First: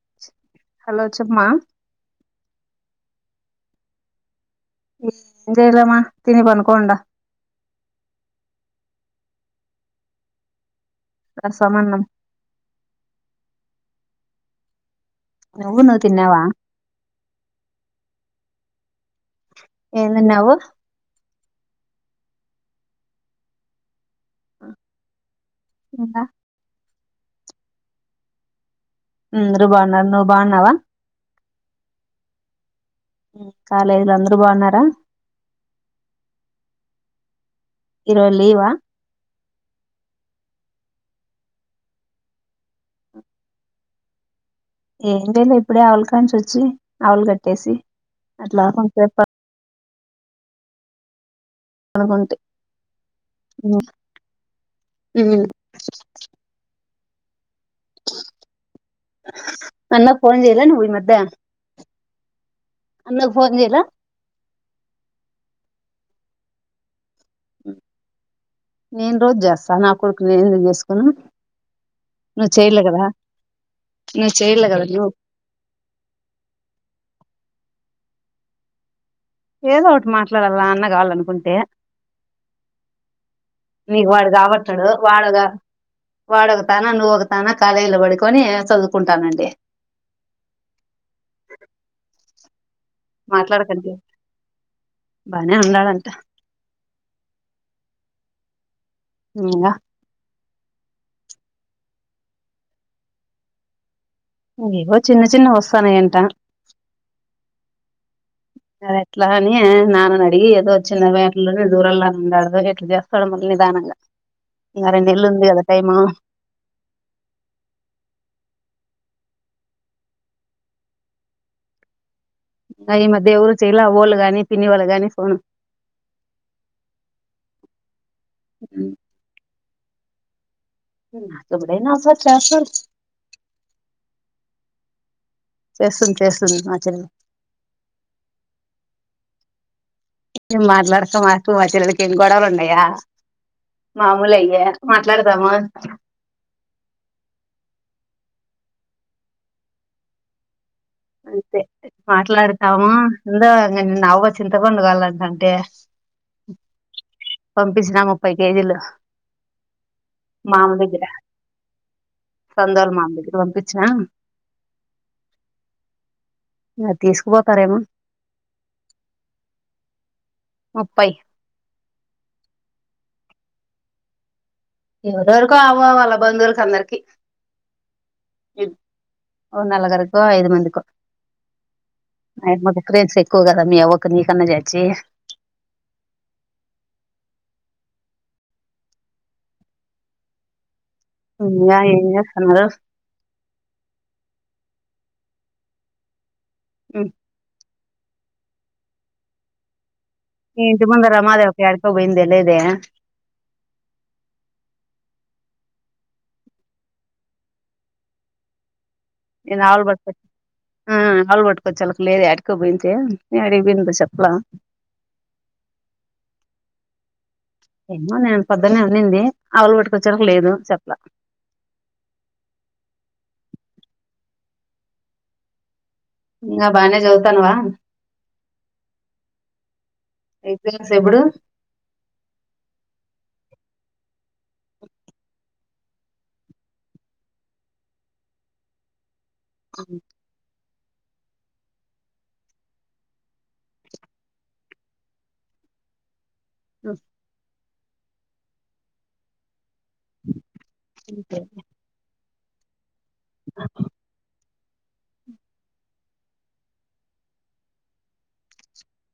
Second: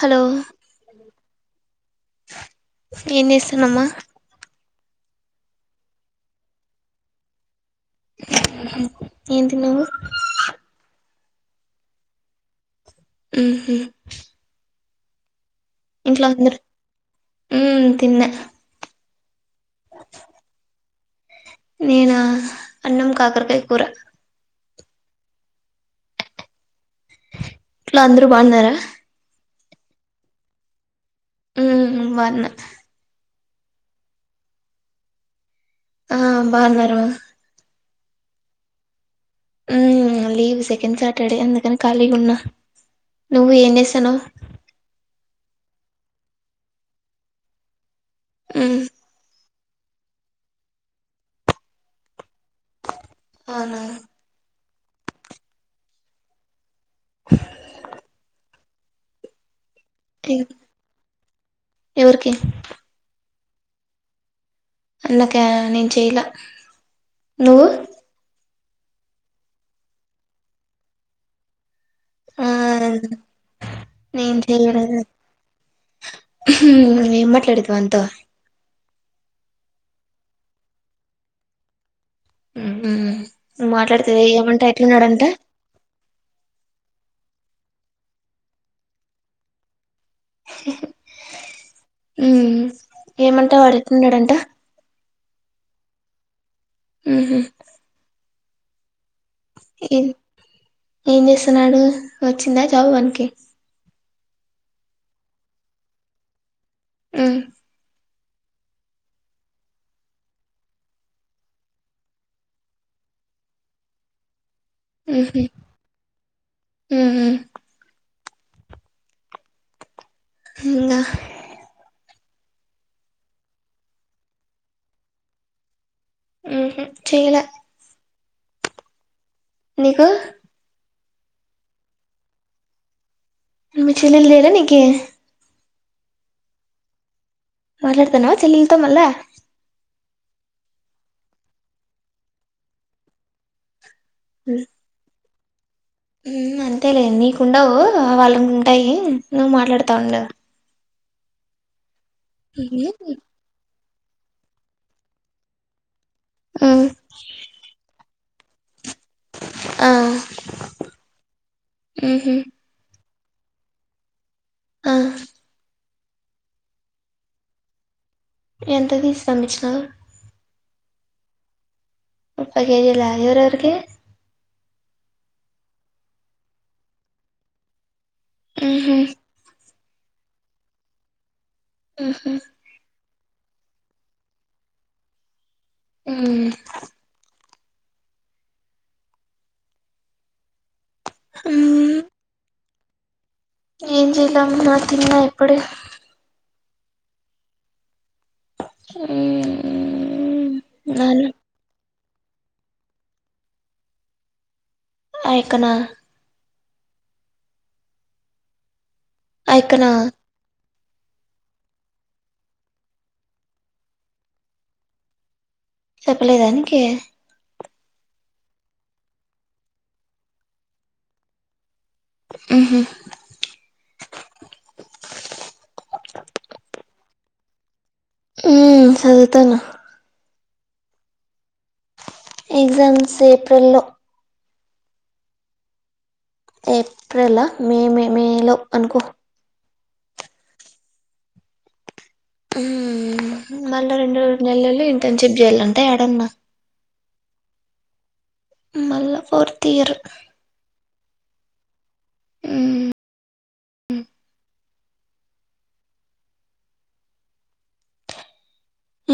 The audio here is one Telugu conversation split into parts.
హలో హలో చెప్మా ఏం చేస్తుంద్ అమ్మా ఏం చేయలే మా తిని పడుకోన్ ఉండా ఏం తిన్నవు ప్రసమన్నం మ్ హ్ నువ్వు నువ్వు ఇంట్లో తిన్నావా అందరు మ్ తిన్న ఏం తిన్నావు నేనా అన్నం కాకరకాయ కూర ఇంకా ఇంట్లో అందరు బాగున్నారా అందరు బాగున్నారు ను బాగున్నావా మ్ బాగున్నా కాలేదు రా అందరు బాగున్నారా ఆ బాగున్నారు మా ఈరోజు లీవ మ్ లీవ్ సెకండ్ సాటర్డే అందుకని ఖాళీగున్నా నువ్వు ఏం చేస్తానవ్ ఏం చేయలే ఇప్పుడే ఆవులు కాడ్ నుంచి వచ్చి ఆవులు కట్టేసి అట్లా ఉమ్ కొసే పడుకుంటి అవునా ఉహు అన్న ఎ- ఫోన్ చేయల నువ్ ఈ మధ్య ఎవరికి ఫోన్ చేయలా అందుకే నేన్ చెయలా నే న్ రోజు చేస్తా నా కొడుకు నేనెందుకు చేసుకోను నువ్వు చేయలే కదా నే నువ్వు న్ చేయలే కదా చెయలేదు నువ్వు ఉమ్ ఏం మాట్లాడదివా అంత ఏదో ఓటి మాట్లాడాల అన్న కావాలనుకుంటే ఉమ్ నీక్ మాట్లాడితే వాడు ఏమంటే కాబడత్తాడు ఎట్లున్నాడంట వాడగా వాడొ ఒక తాన నువ్వ ఒక తాన కాలేజీలో పడుకొని చదువుకుంటానండి మ్ ఏమంటా వాడెటున్నాడంట పని ఉన్నాడు అంట ఊహు అవున ఏం చేస్తున్నాడు వచ్చిందా జాబ్ మనకి ఏవో చిన్న చిన్న వస్తాన్నయి అంట ఉహ్ ఎట్లా అని నాన్న అడిగి ఏదో వచ్చిినలో [unintelligible] దూరంలో ఉన్నాడో ఎట్లా చేస్తాడో మళ్ళీ ఇంక రెండు నెళ్ళు ఉహు ఉంది కదా టైము ఉహు ఇంగ అయి ఈ మధ్య ఎవరు చేయలా వాఓళ్ళ కాగానీ పిన్ని వాళ్ళ గాని ఫోను ఊహు చేయ్యల అ నీకు [unintelligible] అసలు చేస్తరు మి చెిల్లేలు లేర నీకి చేస్తుంది చేస్తుంది మా చెల్లి మాట్లాడతానవా చెల్లి ల్తోా మళ్ళా ఏ మాట్లాడుకో మాకు మా చెల్లిలికి ఏం గొడవలు ఉన్నాయా మామూలె ఇగ మాట్లాడదామ అంతే లె నీకుండవు వాళ్ళ ఉంటాయి నువ్వు మాట్లాడుతా ఉండవు అంతే మాట్లాడుతాము [unintelligible] నాక్కూడ చింతపండు కాళ్ళంటంటే ఉమ్ పంపించినా ముప్పై కేజీలు ఆ మామ్మ దగ్గర ఉహు చందోల్ మా మ్మది ఇటు పంపిచ్చిన ఆహ్ అది తీస్కుపోతారేమో ఎంతది శ్రమించినవు ముప్పై ముప్పై కేజీల ఎవరెవరికి ఎవరెవరికో ఆవ వాళ్ళ బంధుల్క్ అందరికి ఉహు నలగరికో ఐదు మంది కో ఉహు [inaudible] క్కువ కదా మీ ఎవర కన్నా తెచ్చి ఉహ్ ఇంగ ఉమ్ ఏమ్ చేస్తున్నారు. ఏం చేయల నా తిన్న ఇప్పుడే ఆ ఊ మీ ఇంటి ముంద రమాదేవి అక్క యాడికోపొయింది ఏళ్ళేది. పైకనా నేను ఆవులు ఐకనా పట్టుకొచ్చే ఆ ఆలు పట్టుకోచ్చు ళ్ళకి లేదు యాడికోపోయిందే, యాడికి పోయిందో చెప్పలా చెప్పలేదా నికి ఏమో నేను పొద్దునే అనింది ఆవులు పట్టుకొచ్చేళ్ళకి లేదు చెప్తా. ఉహు ఇంక బానే చదుతున్నవా ఉ సదువుతన్న నీకు తెల్సి ఎప్పుడు ఎగ్జామ్స్ ఏప్రిల్ లో అ ఏప్రేల మే మే మేలో అనుకో [inaudible] హూ మళ్ళ రెండు రోలు నెలలు ఇంటెన్షిప్ చేయాలంట ఎడన్నా. అ మళ్ళా ఫోర్త్ ఇయర్ అంతే ఉహు ఉ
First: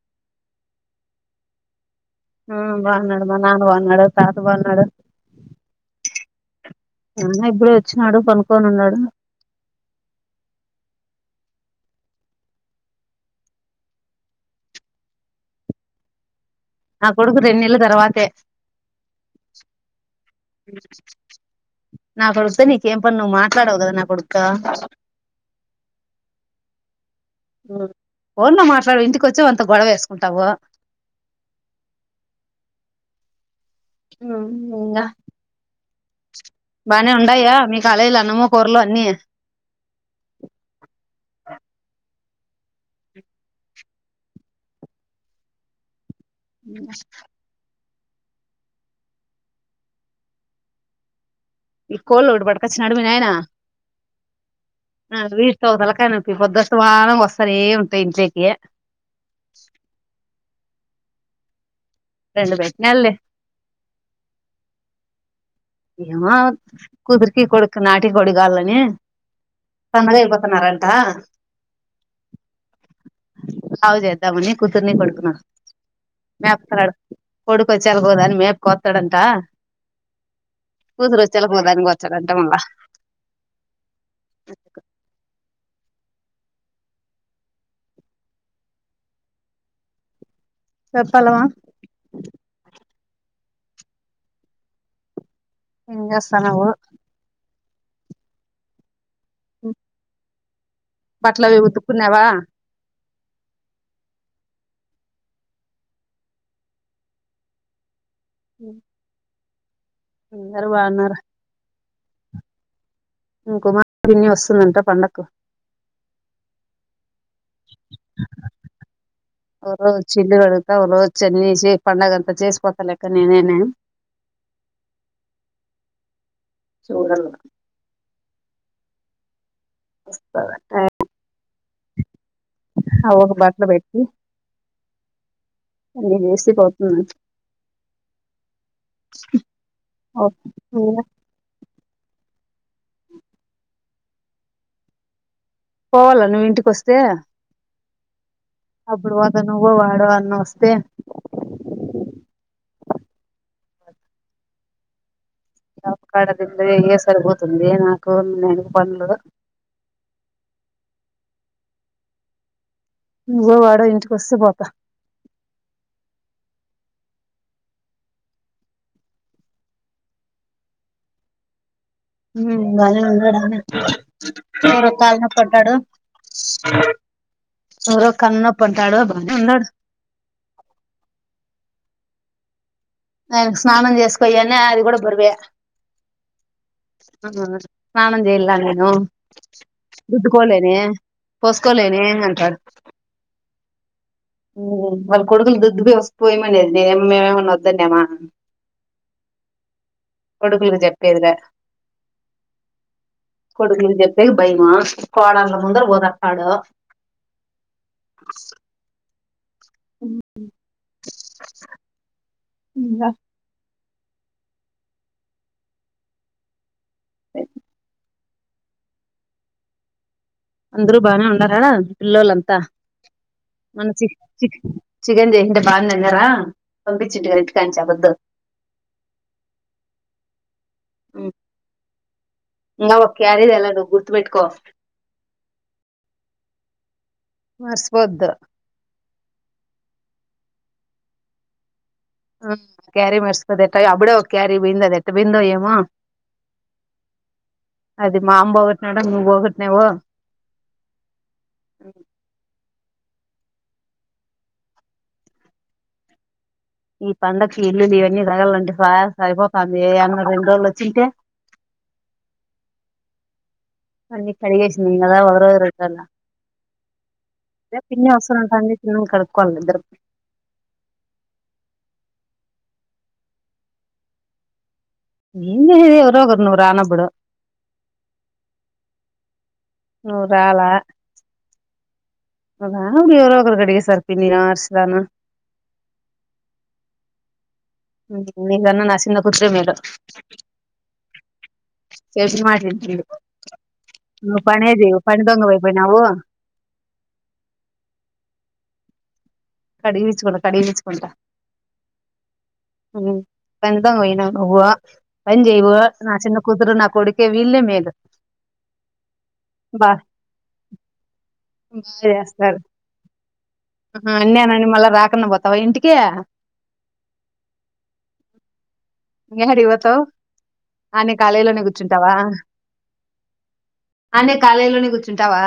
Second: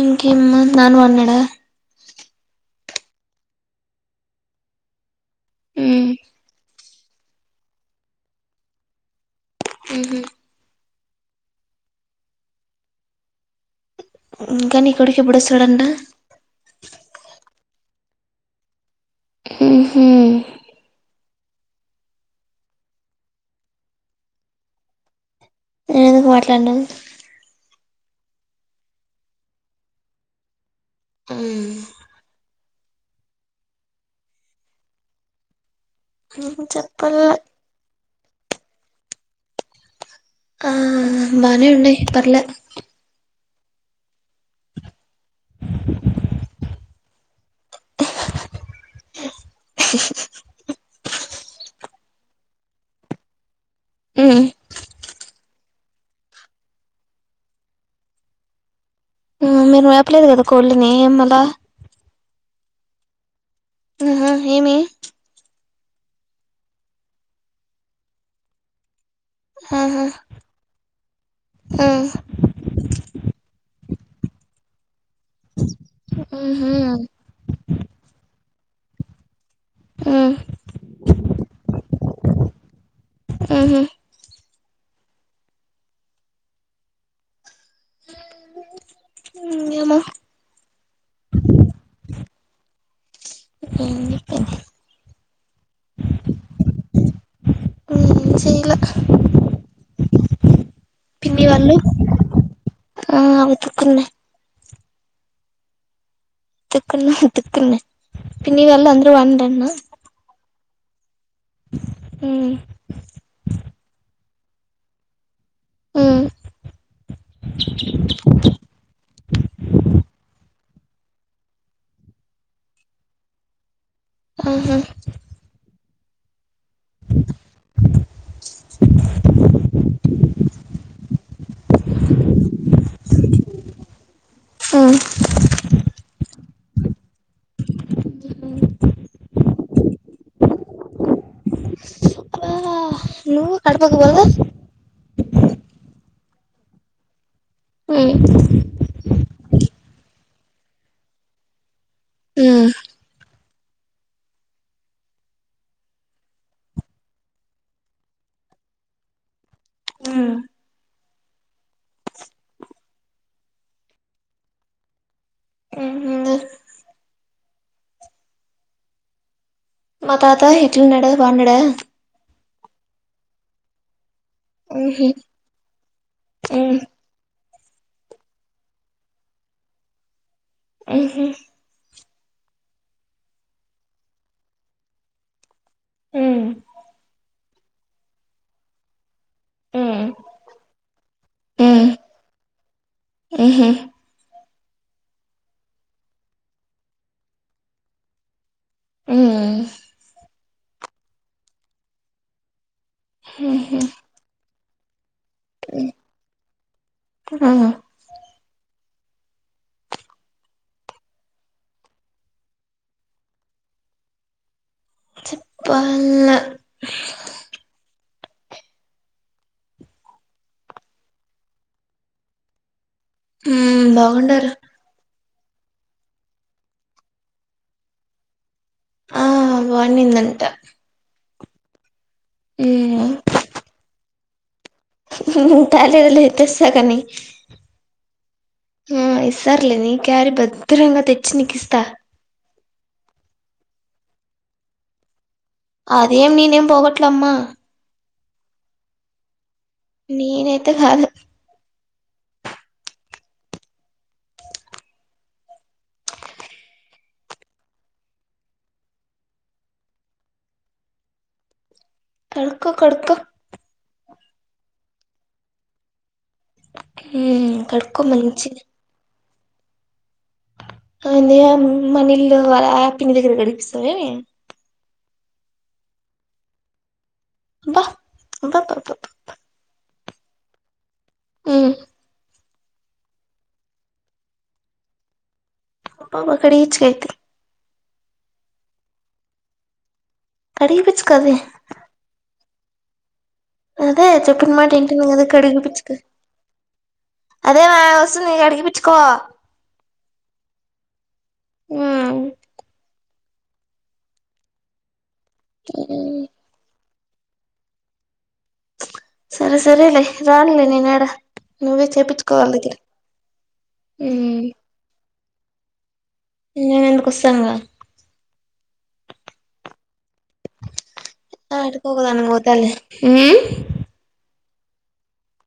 ఇంకేమ్మ నాన్న బోన్నాడా హు బావున్నాడు మా నాన్న బావున్నాడు, తాత బావున్నాడు. ఉమ్ అన్న ఇప్పుడే వచ్చినాడు పనుకొని ఉన్నాడు. ఉహు మ్ ఇంకా నీ కొడుకు ఎప్పుడు వస్తాడు అంట? పే హుహు అ నా కొడుతో నీకేం పని నువ్వు మాట్లాడవు కదా నా కొడుతో నేను ఎందుకు మాట్లాడనాను. ఫోన్ లో మాట్లాడు ఇంటిక వచ్చి వానితో గొడవ వేసుకుంటావు. ఉమ్ ఉహు ఇంగ బానే చెప్పాల ఉండయా మీ కాలేజీలో అన్నము, కూరలు అన్ని ఆ బానే ఉన్నాయ్ పర్లే న అ ఇ కోళ్ళోటి పట్టుకొచ్చాడు మి నాయన ఉమ్ ఆ వీటితో తలకాయనొప్పి పొద్దుఅంతమాను వస్తానే ఉంటాయి ఇంట్లోకి. హు మీరు మేపలేదు కదా కోళ్ళని ఏమలా రెండు పేటన్నాలే ఉహ ఏమి ఏమో కూతురికి, కొడుక్కి నాటుకోడి కావాలి అని ఆహా సన్నగా అయిపోతున్నారంట. ఆ లావు చేద్దామని కూతుర్ని, కొడుకును ఉహు మేపతున్నాడు కొడుకొచ్చేలా దానికి మే కొత్తాడంటా ఉమ్ కూతురోచ్చేలాకు ఒక్కదాన్ని కోస్తాడు అంట మళ్ళా. ఉహు క ఏమో చెప్పాలమా ఏం చెప్పింది ఏం చేస్తన్నావు? తిండ్ల చే [inaudible] బట్లు పిన్ని అవి వాళ్ళు ఉతుక్కున్నావా? ఆ ఉతుక్కున్న. ఉతుక్కున్నా ఉతుక్కున్నా పిన్ని వాళ్ళు అందరూ బాగుండుంటన్నా? అందరూ బాగున్నార? ఉమ్ కుమారుడిన్ని వస్తుందంట పండగకు ఉమ్ [unintelligible] చ్చి ఇల్లు కడుగు ఉలవచి అని చే పండగ అంతా చేసిపోతాలే అక్క నేనేనే అని ఊహూ చూడల్ల అవ్వకు బట్లు పెట్టి ఉమ్ అన్నీ చేేసి పోతున్నా. ఓకే అబ్బా నువ్వు కడప కి పోలే పోవల్ల నువ్వు ఇంటికి వస్తే ఉమ్ అప్పుడు పోతా నువ్వు వాడు అన్నోస్తే మ్ జాబ్ కాడ ది ఇయ్యే సరిపోతుంది నాకు నేను పన్లు మ్ నువ్వు వాడు ఇంటికి వస్తే పోతా. ఉహు మా తాత ఎట్లున్నడు బాగున్నాడా? ఉమ్ బానే ఉన్నాడు అన్న ఓ ఉహు కాలు నొప్పి అంటాడు. ఉమ్ ఓ రో కన్ను నొప్పి అంటాడు. బానే ఉన్నాడు. మ్ హు ఆయన స్నానం చేసుకోయె అన్నె అది కూడా బొరువే అ ఉమ్ ఆ ఆ స్నానం చెయల్లా నేను ఉమ్ రుద్దుకోలేనే ఉమ్, పోసుకోలేనే అంటాడు. ఉహు, ఉమ్ వాళ్ళ కొడుకులు దుద్దు పోస్ పొయ్యమనేది మేమేమన్న వద్దన్నామ. ఉమ్ కొడుకులకు చెప్పేదిలే. ఉహు, కొడుకులకు చెప్పేకి భయము. కోడల్ల ముందర ఓదారుస్తాడు. ఆ, ఊహు ఇంగ చెప్పాల్ల. అందరూ బానే ఉన్నార పిల్లోలంతా ఉమ్, మన బాగుండారు [unintelligible] చికెన్ చేసింటే బాగుందన్నారా పంపించ్చింటి కదా ఇంటి కాడ నుంచి ఆ పొద్దు ఆ బాగుంన్నిందంట ఇంగా ఒక క్యారీ తేలేదు గుర్తుపెట్టుకో ఉ మ్ తేలేదులే తెస్తా గాని మర్చిపోద్దు మ్ ఇస్ సర్లే నీ క్యారీ భద్రంగా తెచ్చి నీకిస్తా. క్యారి మర్చిపోతే ఎట్టాగ అబ్బుడే ఒక క్యారి పోయింది అది ఎట్ట పోయిందో ఏమో అదేం నీనేం పోగట్లేమ్మా. అది మాంమ్ బోగొట్నాడ నువ్వు పోగట్ నీనైతే కాదు. ఉమ్ ఈ పండకి ఇల్లు ఇవన్నీ సదరాలంటే సరిపోతుంది ఏన్న రెండు రోజులు వచ్చి ఉంటే కడుక్కో కడుక్కో అన్ని కడిగేసినం కదా ఒకరోజు రెండు రోజుల ఉమ్, ఆ కడుక్కో పిన్ని మంచిగా వస్తానటది ఇద్దరం కడుక్కోవాలి ఇద్దరం ఏంది మన ఇల్లు కాదా ఆ పిన్ని దగ్గర గడిపిస్తావా ఏమి నేమి ఎవరో ఒకరు నువ్వు రానప్పుడు అబ్బా అబ్బబ్బా బ్బా బ్బా నువ్వు రాలే ఉమ్ నువ్వు రానప్పుడు ఎవరో ఒకరు కడిగేస్తారు నేనో హరిత నో అబ్బబ్బా అడిగి చెయ్ అయితే మీకన్న నా చిన్న కూతురే మేలు కడిగి పిచ్చుకో అదే [unintelligible] అదే నువ్వు చెప్పిన మాట పనే చేయవు వింటుంది పని కదా దొంగ కడుగిపిచ్చుకు అయిపోయినావు అదే మా వస్తుంది కడిగిపిచ్చుకో కడిగి పిచ్చుకుంట కడిగి పిచ్చుకుంట ఉమ్ పని దొంగవైనవ్ నువ్వు పని చేయవు నా చిన్న కుతురు నా కొడుకే విళ్ళే మేలు సరే బా సరేలే రానులే నేనుడా నువ్వే బాగా చేపించుకోవాళ్ళ దగ్గర ఉమ్ అన్యానని మళ్ళా రాకుండా పోతావా ఇంటికి నేను ఎందుకు వస్తాను గా ఏహాడికి పోతావ్ ఆనే కాలేజీలోనే యాడికో కూర్చుంటావా ఒకదానికి పోతాలే ఉమ్ ఆనే కాలేజీలోనే కూర్చుంటావా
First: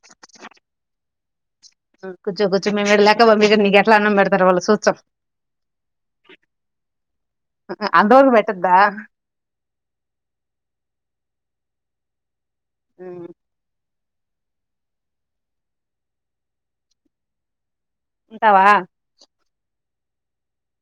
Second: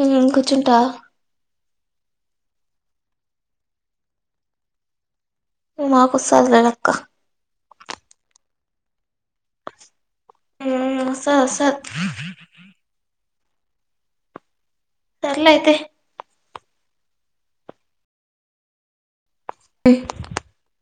ఉ కూర్చుంటా కూర్చో కూర్చో మేము ఇక్కడ లేకపోతే నీక ఎట్ల అన్నం పెడారు వాళ్ళు చూస్తాం మాక్ వస్తాది లేనక్క అబ్బ ఉమ్ వస్తాది వస్తది అ సర్లే అయితే ఉంటావా [unintelligible]